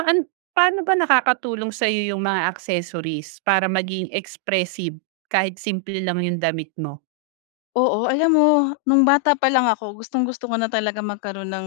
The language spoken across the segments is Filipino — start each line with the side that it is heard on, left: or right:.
right: Paan paano ba nakakatulong sayo yung mga accessories para maging expressive kahit simple lang yung damit mo?
left: Oo alam mo nung bata pa lang ako gustong-gusto ko na talaga magkaroon ng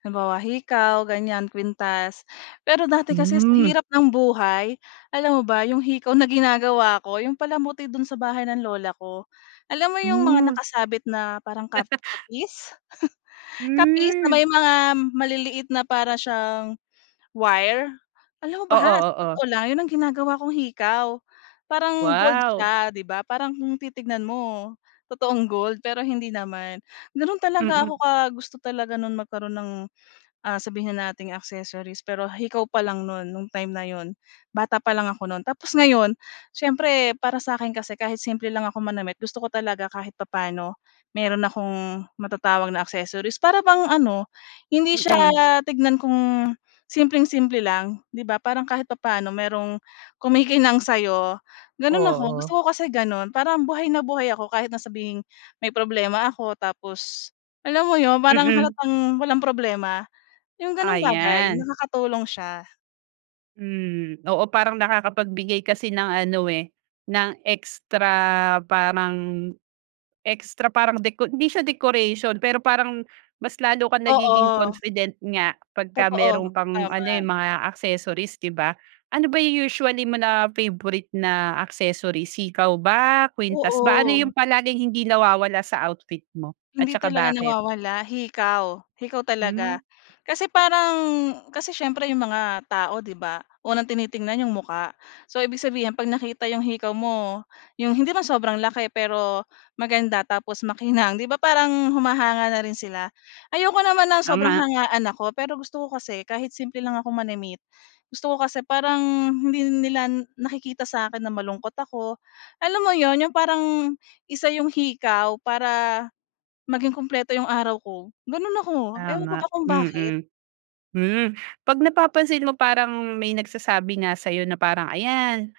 left: halimbawa, hikaw ganyan, kuwintas. Pero dati kasi sa
right: Hmm.
left: hirap ng buhay alam mo ba 'yong hikaw na ginagawa ko 'yong palamuti do'n sa bahay ng lola ko. Alam mo 'yong mga
right: Hmm.
left: nakasabit na parang kap kapis? Kapis na may
right: Hmm.
left: mga maliliit na para siyang wire? Alam mo ba
right: Oo,
left: sa
right: oo.
left: totoo lang 'yon ang ginagawa kong hikaw, parang gold
right: Wow.
left: siya, 'di ba? Parang kung titignan mo totoong gold pero hindi naman. Gano'n talaga
right: Mm.
left: ako ka gusto talaga no'n magkaroon ng ah sabihin na nating accessories, pero hikaw pa lang no'n nung time na 'yon, bata pa lang ako no'n. Tapos ngayon siyempre para sa akin kasi kahit simple lang ako manamit gusto ko talaga kahit papaano meron akong matatawag na accessories para bang ano hindi siya
right: Mm.
left: tignan kung simpleng-simple lang 'di ba? Parang kahit papaano merong kumikinang sa'yo, gano'n ako, gusto
right: Oo.
left: ko kasi gano'n. Parang buhay na buhay ako kahit na sabihing may problema ako tapos alam mo 'yon parang
right: Mm.
left: halatang walang problema. 'Yong gano'ng bagay
right: Ayan.
left: nakakatulong siya.
right: Hmm. Oo, parang nakakapagbigay kasi ng ano, eh, ng extra parang extra parang deco hindi siya decoration, pero parang, mas lalo kang nagiging
left: Oo.
right: confident nga pagka
left: Totoo.
right: merong pang ano, eh,
left: Tama.
right: mga accessories, 'di ba? Ano ba 'yong usually mo na favorite na accessories? Hikaw ba? Kuwintas ba? Ano
left: Oo.
right: 'yong palaging hindi nawawala sa outfit mo? At
left: Hindi
right: saka
left: talaga
right: bakit?
left: nawawala? Hikaw. Hikaw
right: Hmm.
left: talaga. Kasi parang kasi siyempre 'yong mga tao, 'di ba? Unang tinitingnan 'yong mukha. So ibig sabihin, 'pag nakita 'yong hikaw mo, 'yong hindi man sobrang laki pero, maganda, tapos makinang, 'di ba parang, humahanga na rin sila. Ayoko naman ng sobrang
right: Tama.
left: hangaan ako, pero gusto ko kasi kahit simple lang ako manamit, gusto ko kasi parang, hindi nila nakikita sa'kin na malungkot ako. Alam mo 'yon? 'Yong parang, isa 'yong hikaw para, maging kumpleto 'yong araw ko. Gano'n ako. Ewan ko
right: Tama,
left: ba kung bakit.
right: mm. Hmm, 'pag napapansin mo parang may nagsasabi nga sa'yo na parang, "Ayan,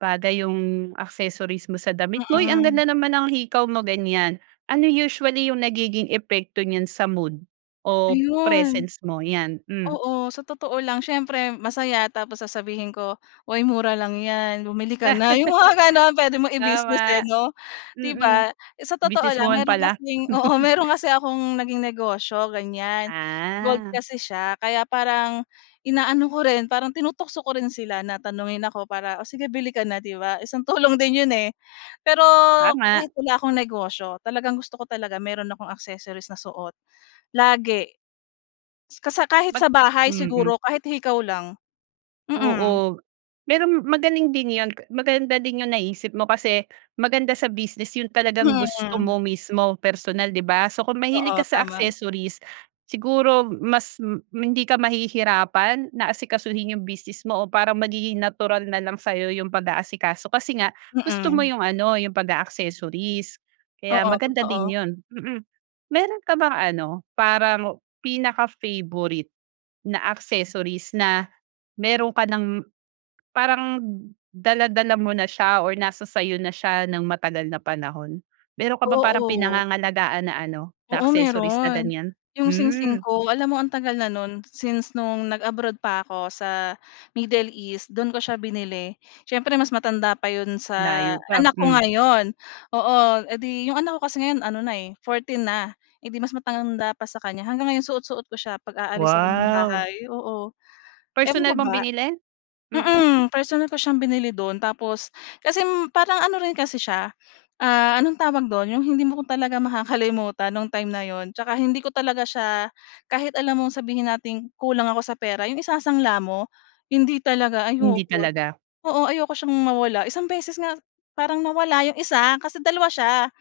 right: bagay yung accessories mo sa damit mo. Uy! Ang
left: Mm.
right: ganda naman ang hikaw mo," ganyan. Ano usually yung nagiging epekto niyan sa mood, o
left: Ayun.
right: presence mo? 'Yan. Hmm.
left: Oo, sa totoo lang siyempre masaya tapos sasabihin ko, "Oy mura lang yan, bumili ka na." 'Yong mga gano'n, puwede mong i-business, eh,
right: Tama.
left: 'no? 'Di
right: Mm.
left: ba? Sa totoo
right: Business
left: lang
right: woman
left: meron
right: pala.
left: kasing oo, meron kasi akong naging negosyo, ganyan. Gold
right: Ah.
left: kasi siya kaya parang, inaano ko rin, parang tinutukso ko rin sila na tanungin ako para, "Oh, sige bili ka na." 'Di ba? Isang tulong din 'yon, eh. Pero
right: Tama.
left: kahit wala akong negosyo, talagang gusto ko talaga mayro'n akong accessories na suot. Lagi. Kasa kahit
right: Mag
left: sa bahay
right: mm.
left: siguro, kahit hikaw lang. Mm.
right: Oo. Pero magaling din yun. Maganda din yung naisip mo, kasi maganda sa business yun talagang gusto
left: Mm.
right: mo mismo, personal, 'di ba? So kung mahilig ka
left: Oo,
right: sa
left: tama.
right: accessories, siguro mas m hindi ka mahihirapan, na asikasuhin yung business mo o parang magiging natural na lang sayo yung pag-aasikaso kasi nga, gusto mo
left: Mm.
right: yung ano, yung pag-a-accessories. Kaya
left: Oo,
right: maganda din
left: totoo.
right: yun. Mm. Meron ka bang ano, parang pinaka favorite, na accessories na meron ka ng parang dala-dala mo na siya or nasa sa 'yo na siya ng matagal na panahon? Meron ka bang parang
left: Oo.
right: pinangangalagaan na ano, na
left: Oo,
right: accessories na
left: meron.
right: ganyan?
left: 'Yong singsing
right: Hmm.
left: ko, alam mo ang tagal na no'n, since no'ng nag-abroad pa ako sa, Middle East, do'n ko siya binili. Siyempre mas matanda pa 'yon sa
right: Layo pa,
left: anak ko
right: hmm.
left: ngayon. Oo. Edi 'yong anak ko kasi ngayon ano na, eh, 14 na. Edi mas matanda pa sa kanya. Hanggang ngayon suot-suot ko siya 'pag aalis ako ng
right: Wow.
left: bahay. Oo. Ewan
right: Personal
left: ko
right: mong
left: ba.
right: binili? Mhm?
left: Mm, personal ko siyang binili do'n, tapos kasi parang ano rin kasi siya, ah, anong tawag do'n? 'Yong hindi mo talaga makakalimutan no'ng time na 'yon, tsaka hindi ko talaga siya kahit alam mong sabihin nating kulang ako sa pera, 'yong isasangla mo? Hindi talaga,
right: Hindi
left: ayoko.
right: talaga.
left: Oo, ayoko siyang mawala. Isang beses nga parang nawala 'yong isa, kasi dalawa siya.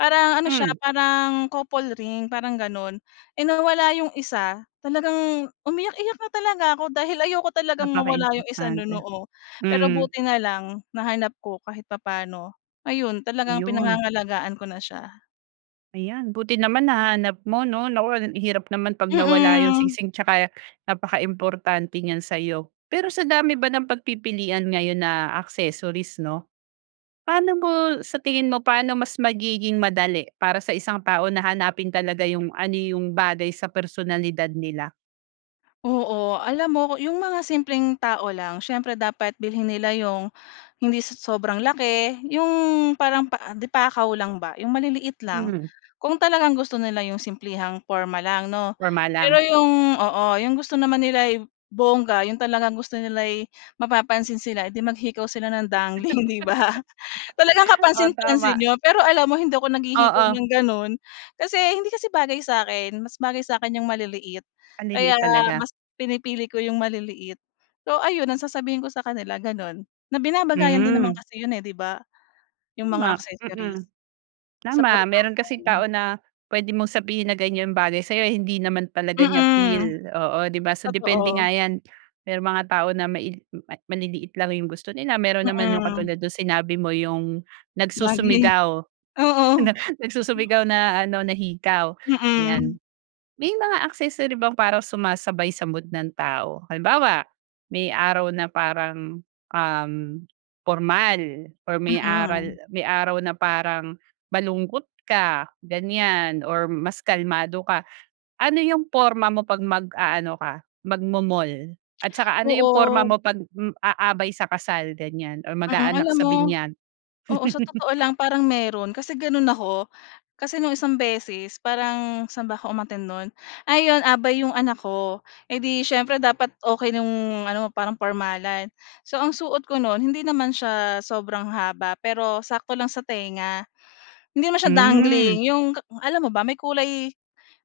left: Parang ano siya,
right: Hmm.
left: parang couple ring, parang gano'n. Eh, nawala yung isa, talagang umiyak-iyak na talaga ako dahil ayoko talagang mawala yung isa no'n,
right: Napakaimportante.
left: oo. Pero
right: Hmm.
left: buti na lang, nahanap ko kahit papano. Ayun, talagang
right: Yun.
left: pinangangalagaan ko na siya.
right: Ayan buti naman nahanap mo, 'no, naku hirap naman pag nawala 'yung
left: Mm.
right: singsing, 'tsaka napakaimportante niyan sa'yo. Pero sa dami ba ng pagpipilian ngayon na accessories, 'no, paano mo sa tingin mo, paano mas magiging madali para sa isang tao na hanapin talaga 'yung ano 'yung bagay sa personalidad nila?
left: Oo. Alam mo 'yung mga simpleng tao lang siyempre dapat bilhin nila 'yung hindi sa sobrang laki 'yung parang pa di pakaw lang ba, 'yung maliliit lang
right: Hmm.
left: kung talagang gusto nila 'yung simplehang porma lang 'no.
right: Porma
left: Pero
right: lang.
left: 'yung oo, 'yung gusto naman nila'y bongga 'yung talagang gusto nila'y mapapansin sila, eh, 'di maghikaw sila ng dangling, 'di ba? Talagang
right: Oo,
left: kapansin-pansin
right: tama.
left: 'yon, pero alam mo hindi ako naghihikaw
right: Oo.
left: ng gano'n. Kasi hindi kasi bagay sa'kin mas bagay sa'kin 'yung maliliit kaya
right: Maliliit talaga?
left: mas pinipili ko 'yung maliliit. So ayun ang sasabihin ko sa kanila gano'n, na binabagayan din naman
right: Hmm.
left: kasi 'yun, eh, 'di ba 'yung mga
right: Tama!
left: accessories,
right: Mm.
left: sa
right: Tama. Meron kasing tao
left: pormahan.
right: na puwede mong sabihin na, "ganiyan bagay sa'yo" hindi naman talaga niya
left: Mm,
right: feel, oo, 'di ba, so depende nga
left: totoo.
right: 'yan. Merong mga tao na maili maliliit lang 'yong gusto nila meron naman 'yong
left: Mm.
right: katulad nung sinabi mo 'yong
left: Dangling,
right: nagsusumigaw,
left: oo.
right: nag nagsusumigaw na ano na hikaw, 'yan.
left: Mm.
right: May mga accessory bang para sumasabay sa mood ng tao? Halimbawa, may araw na parang, um, pormal or may aral
left: Mm.
right: may araw na parang malungkot ka ganiyan or mas kalmado ka. Ano 'yung porma mo pag mag-aano ka magmo-mall at saka ano 'yung porma
left: Oo.
right: mo 'pag aabay sa kasal ganiyan or
left: Mm,
right: mag-aanak
left: alam
right: sa
left: mo
right: binyag?
left: oo sa totoo lang parang meron kasi gano'n ako. Kasi no'ng isang beses parang saan ba ako umattend no'n? Ayun, abay 'yong anak ko, eh, 'di siyempre dapat okey no'ng ano parang pormalan. So ang suot ko no'n hindi naman siya sobrang haba pero sakto lang sa tenga. Hindi naman siya dangling
right: Hmm.
left: 'yong ka alam mo ba, may kulay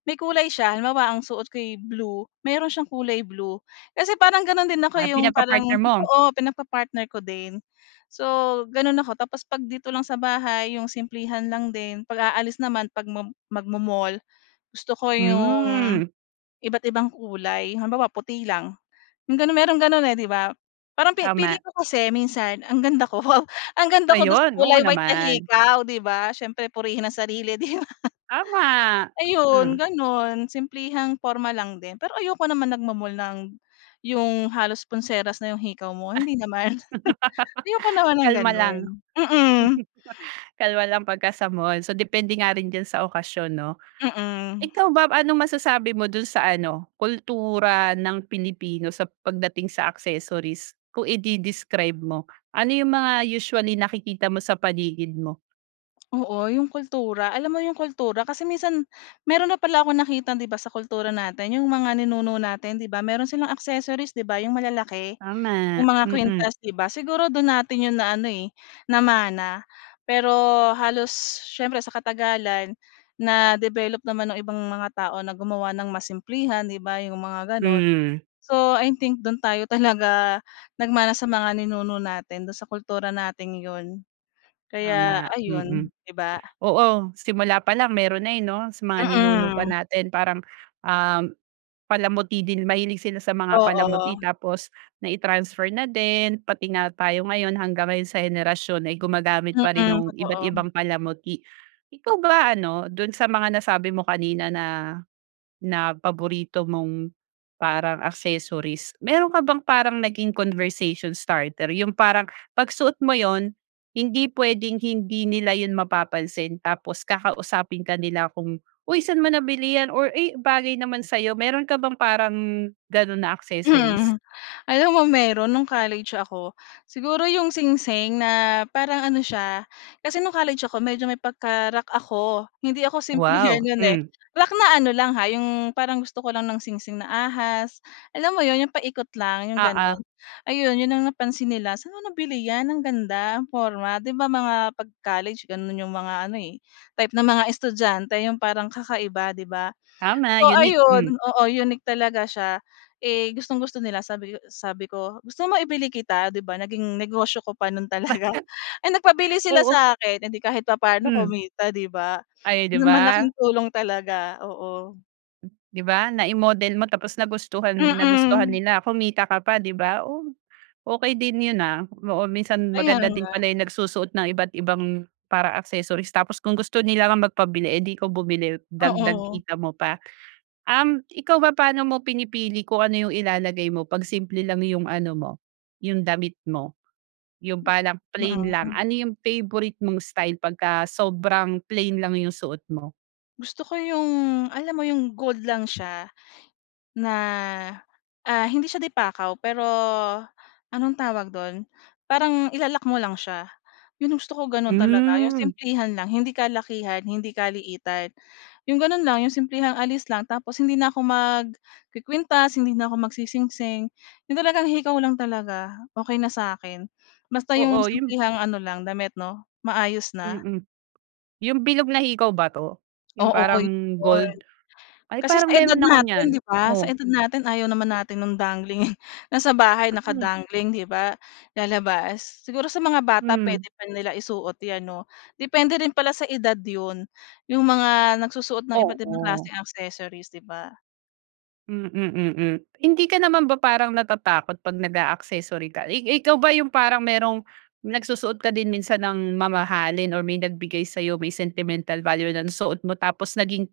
left: may kulay siya. Halimbawa, ang suot ko'y blue mayroon siyang kulay blue, kasi parang gano'n din ako,
right: Ah,
left: eh, 'yong parang
right: pinagpa-partner mo?
left: oo, pinagpa-partner ko din. So, gano'n ako tapos 'pag dito lang sa bahay 'yong simplihan lang din. 'Pag aalis naman, 'pag mom mag-mo-mall gusto ko 'yong
right: Hmm.
left: iba't ibang kulay. Halimbawa, puti lang 'yong gano'n, mayroong gano'n, eh, 'di ba? Parang fe
right: Tama.
left: feeling ko kasi minsan ang ganda ko, wow! Ang ganda ko do'n sa
right: Ayun! Oo
left: kulay white na
right: naman.
left: hikaw 'di ba? Siyempre purihin ang sarili, 'di ba?
right: Tama!
left: Ayun,
right: Mm.
left: gano'n. Simplehang porma lang din pero ayoko naman nagmo-mall ng 'yong halos pulseras na 'yong hikaw mo, hindi naman. Ayoko naman ng
right: Kalma
left: gano'n,
right: lang.
left: mm.
right: Kalma lang pagka sa mall, so depende nga rin diyan sa okasyon, 'no.
left: Mm.
right: Ikaw ba, anong masasabi mo doon sa ano, kultura ng Pilipino sa pagdating sa accessories kung ide-describe mo? Ano 'yung mga usually nakikita mo sa paligid mo?
left: Oo yung kultura. Alam mo 'yong kultura kasi minsan meron na pala akong nakitang, dito sa kultura natin 'yong mga ninuno natin, 'di ba? Meron silang accessories, 'di ba, yung malalaki?
right: Tama,
left: Yung mga
right: mm.
left: kwintas, 'di ba, siguro do'n natin 'yon na ano, eh, namana. Pero halos siyempre sa katagalan na develop naman nung ibang mga tao na gumawa ng mas simplihan, 'di ba, 'yong mga gano'n.
right: Hmm.
left: So, I think dun tayo talaga nagmana sa mga ninuno natin do'n sa kultura natin 'yon. Kaya
right: Tama, mm.
left: ayun, 'di ba?
right: Oo, simula pa lang meron na, eh, 'no? Sa mga ninuno pa
left: Mm.
right: natin parang, um, palamuti din. Mahilig sila sa mga palamuti
left: Oo.
right: tapos nai-transfer na din pati nga tayo ngayon hanggang ngayon sa henerasyon ay gumagamit pa rin
left: Mm,
right: nung iba't
left: totoo.
right: ibang palamuti. Ikaw ba ano, do'n sa mga nasabi mo kanina na na paborito mong parang accessories, meron ka bang parang naging conversation starter yung parang 'pag suot mo 'yon, hindi puwedeng hindi nila 'yon mapapansin tapos kakausapin ka nila kung, "Uy saan mo nabilihan or, eh, bagay naman sa'yo." Meron ka bang parang gano'n na accessories?
left: Hmm, alam mo meron no'ng college ako. Siguro yung singsing na parang ano siya, kasi no'ng college ako medyo may pagka-rock ako, hindi ako simplehan
right: Wow,
left: 'yan, eh,
right: hmm.
left: rock na ano lang ha, 'yong parang gusto ko lang ng singsing na ahas, alam mo 'yon yung paikot lang, yung
right: Oo.
left: gano'n. Ayun 'yon ang napansin nila saan mo nabili 'yan ang ganda ang porma. 'Di ba, mga pag-college gano'n yung mga ano, eh, type ng mga estudyante yung parang kakaiba, 'di ba?
right: Tama,
left: So,
right: unique.
left: ayun
right: hmm.
left: oo unique talaga siya. Eh, gustong-gusto nila sabi ko sabi ko, "Gusto mo ibili kita?" 'Di ba, naging negosyo ko pa no'n talaga. Eh, nagpabili sila
right: Oo.
left: sa akin, eh, 'di kahit papaano
right: Mm.
left: kumita, 'di ba?
right: Ay, 'di ba?
left: Malaking tulong talaga, oo.
right: Di ba nai-model mo tapos nagustuhan nagustuhan
left: Mm.
right: nila, kumita ka pa, 'di ba? Oh, okey din 'yon, ah. Oo minsan
left: Kaya
right: maganda din
left: nga.
right: pala yung nagsusuot ng iba't ibang para accessories tapos kung gusto nila nga magpabili 'di ikaw nabumili dagdag
left: Oo.
right: kita mo pa. Um, ikaw ba paano mo pinipili kung ano 'yong ilalagay mo 'pag simple lang yung ano mo, yung damit mo? Yung parang plain lang
left: Mm.
right: ano, yung favorite mong style 'pagka sobrang plain lang yung suot mo?
left: Gusto ko yung, alam mo yung, gold lang siya na, ah, hindi siya de pakaw, pero anong tawag do'n? Parang ila-lock mo lang siya, 'yon yung gusto ko, gano'n talaga, yung
right: Hmm.
left: simplehan lang, hindi kalakihan, hindi kaliitan, yung gano'n lang, yung simplehang alis lang, tapos hindi na ako magkukuwintas, hindi na ako magsisingsing, yung talagang hikaw lang talaga, okey na sa 'kin. Basta yung
right: Oo, yung
left: simplehang ano lang, damit, 'no, maayos na.
right: Mm. Yung bilog na hikaw ba 'to? Yung
left: Oo,
right: parang
left: 'yon.
right: gold? Ay,
left: Kasi sa
right: parang
left: edad
right: meron ako niyan.
left: natin, 'di ba, sa
right: Oh.
left: edad natin ayaw naman natin no'ng dangling. Nasa bahay,
right: Mm.
left: naka-dangling, 'di ba, lalabas. Siguro sa mga bata
right: Hmm.
left: puwede pa nila isuot 'yan, 'no? Depende rin pala sa edad 'yon, yung mga nagsusuot ng iba't ibang
right: Oo.
left: klaseng accessories, 'di ba?
right: Hmm, mm, hmm. Hindi ka naman ba parang natatakot 'pag nag-a-accessory ka? I ikaw ba yung parang merong nagsusuot ka din minsan ng mamahalin, or may nagbigay sa'yo, may sentimental value ng suot mo, tapos naging,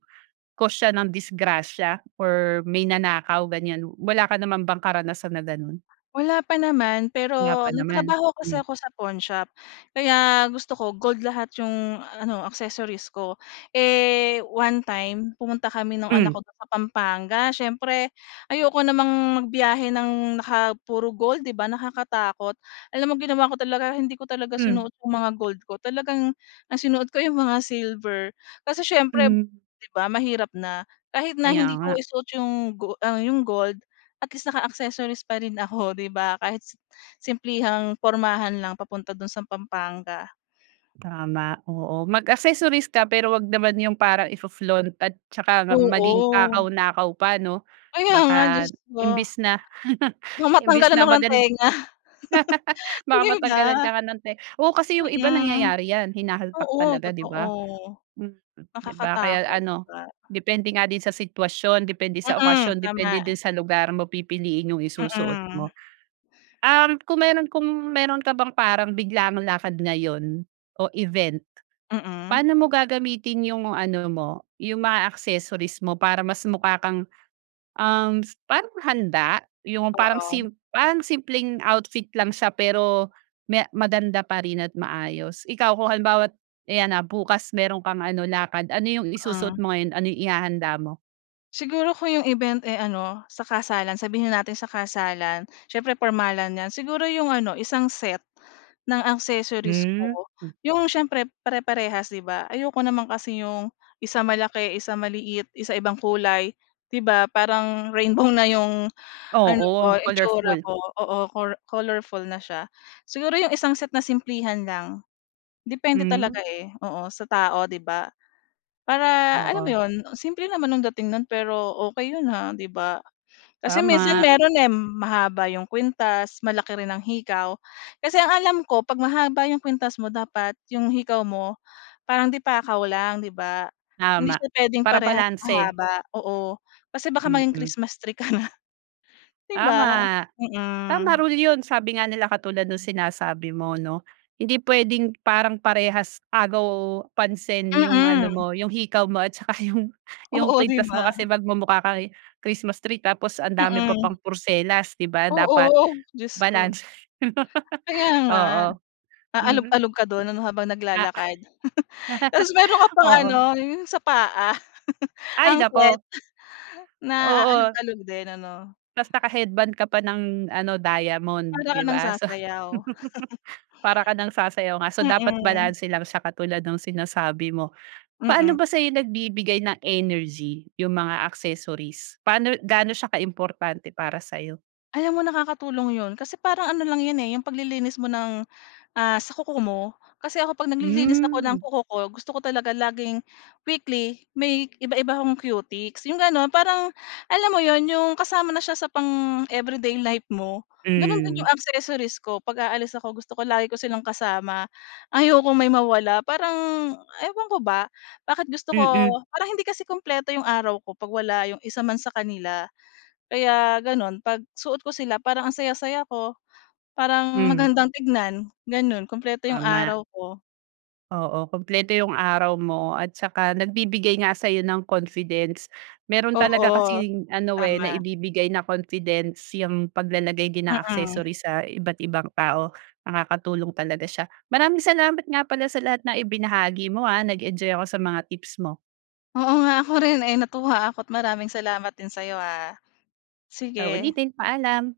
right: cause siya ng disgrasya or may nanakaw, ganyan. Wala ka naman bang karanasan na gano'n?
left: Wala pa naman,
right: Wala pa
left: pero
right: naman?
left: nagtrabaho ako sa
right: Hmm.
left: 'ko sa pawnshop, kaya gusto ko gold lahat yung ano, accessories ko. Eh, one time, pumunta kami no'ng anak
right: Hmm.
left: ko do'n sa Pampanga. Siyempre ayoko namang magbiyahe ng naka puro gold, 'di ba, nakakatakot? Alam mo ginawa ko talaga, hindi ko talaga
right: Hmm.
left: sinuot yung mga gold ko. Talagang ang sinuot ko yung mga silver, kasi siyempre,
right: Hmm.
left: 'di ba, mahirap na. Kahit na
right: Kaya
left: hindi ko
right: nga.
left: isuot yung go ang yung gold, at least, naka-accessories pa rin ako, 'di ba, kahit si simplehang pormahan lang papunta do'n sa Pampanga.
right: Tama. Oo. Mag-accessories ka, pero huwag naman yung parang ifo-flaunt at tsaka na maging
left: Oo.
right: takaw-nakaw pa, 'no?
left: Kaya nga,
right: Baka
left: Diyos ko.
right: imbes na,
left: Baka
right: imbes
left: matanggalan
right: na,
left: ako ng
right: magan
left: tenga.
right: Baka
left: 'Di
right: matanggalan
left: ba?
right: ka nga ng te oo, kasi yung iba
left: Mm.
right: nangyayari yan, hinahalpak
left: Oo,
right: talaga, 'di
left: totoo.
right: ba? Mm. 'Di ba? Kaya
left: Nakakatakot, 'di
right: ano,
left: ba?
right: depende nga din sa sitwasyon, depende sa
left: Mm.
right: okasyon, depende
left: Tama.
right: din sa lugar, mo pipiliin yung isusuot
left: Mm.
right: mo. Um, kung meron kung meron ka bang parang biglaang lakad ngayon, o event,
left: Mm.
right: paano mo gagamitin yung mga ano mo, yung mga accessories mo para mas mukha kang, um, parang handa. Yung parang
left: Oo.
right: sim parang simpleng outfit lang siya pero, may maganda pa rin at maayos. Ikaw, kung halimbawa't, ayan na, bukas meron kang ano, lakad, ano yung isusuot
left: Hmm.
right: mo ngayon, ano yung ihahanda mo?
left: Siguro kung 'yong event, eh, ano, sa kasalan. Sabihin na natin sa kasalan, siyempre pormalan 'yan. Siguro 'yong ano isang set, ng accessories
right: Hmm,
left: ko,
right: m
left: 'yong siyempre pare-parehas 'di ba? Ayoko naman kasi ‘yong 1 malaki, 1 maliit, 1 ibang kulay 'di ba, parang rainbow na ‘yong ano
right: Oo,
left: ko, itsura
right: colorful.
left: ko, oo, cor colorful na siya. Siguro 'yong isang set na simplehan lang. Depende talaga,
right: Hmm.
left: eh, oo, sa tao ‘di ba? Para alam mo
right: Oo.
left: ‘yon, simple naman ang dating no’n pero okey 'yon ha, 'di ba. Kasi minsan
right: Tama.
left: mayro'n, eh, mahaba 'yong kuwintas, malaki rin ang hikaw. Kasi ang alam ko, 'pag mahaba 'yong kuwintas mo, dapat 'yong hikaw mo parang de-pakaw lang, 'di ba? Hindi
right: Tama,
left: siya puwedeng
right: para
left: parehas
right: balanse.
left: mahaba oo, kasi baka maging
right: Mm.
left: Christmas tree ka na. 'Di ba?
right: Tama. Tama
left: Mm.
right: rule 'yon, sabi nga nila katulad nung sinasabi mo 'no, hindi pwedeng parang parehas agaw pansin 'yong ano
left: Mm.
right: mo 'yong hikaw mo at saka 'yong 'yong
left: Oo, 'di
right: kuwintas mo
left: ba?
right: kasi magmumukha ka Christmas tree tapos ang dami mo
left: Mm.
right: pang porselas 'di ba, dapat
left: Oo, Diyos ko.
right: balanse.
left: Kaya nga.
right: Oo. Mm.
left: Aalog-alog ka do'n ano habang
right: Oo.
left: naglalakad. Tapos mayro'n ka pang ano
right: Oo.
left: 'yong sa paa,
right: Ay,
left: anklet
right: nako.
left: na
right: Oo.
left: aalog-alog din ano?
right: Ta's naka-headband ka pa ng ano diamond,
left: Para ka
right: 'di
left: nang
right: ba? So
left: sasayaw.
right: Para ka nang sayaw nga, so dapat
left: Mm.
right: balanse lang siya katulad nung sinasabi mo. Paano
left: Mm.
right: ba sa'yo nagbibigay ng energy yung mga accessories? Paano gaano siya ka-importante para sa'yo?
left: Alam mo nakakatulong 'yon kasi parang ano lang 'yan, eh, 'yong paglilinis mo ng, ah, sa kuko mo. Kasi ako 'pag naglilinis ako ng
right: Hmm.
left: kuko ko gusto ko talaga laging weekly may iba-iba akong cutex 'yong gano'n, parang, alam mo 'yon 'yong kasama na siya sa pang everyday life mo. Gano'n din
right: Hmm.
left: 'yong accessories ko pag-aalis ako gusto ko lagi ko silang kasama. Ayokong may mawala parang ewan ko ba, bakit gusto ko
right: Mm.
left: parang hindi kasi kumpleto 'yong araw ko 'pag wala 'yong isa man sa kanila. Kaya gano'n 'pag suot ko sila parang ang saya-saya ko, parang
right: Hmm.
left: magandang tignan gano'n kumpleto 'yong
right: Tama.
left: araw ko.
right: Oo, kumpleto 'yung araw mo at saka nagbibigay nga sa'yo ng confidence. Meron talaga
left: Oo,
right: kasing ano, eh,
left: tama.
right: naibibigay na confidence 'yang paglalagay din ng
left: Mm.
right: accessories sa iba't ibang tao, nakakatulong talaga siya. Maraming salamat nga pala sa lahat na ibinahagi mo, ah, nag-enjoy ako sa mga tips mo.
left: Oo, nga, ako rin, eh, natuwa ako't maraming salamat din sa'yo ha.
right: Sa
left: Sige.
right: uulitin, paalam.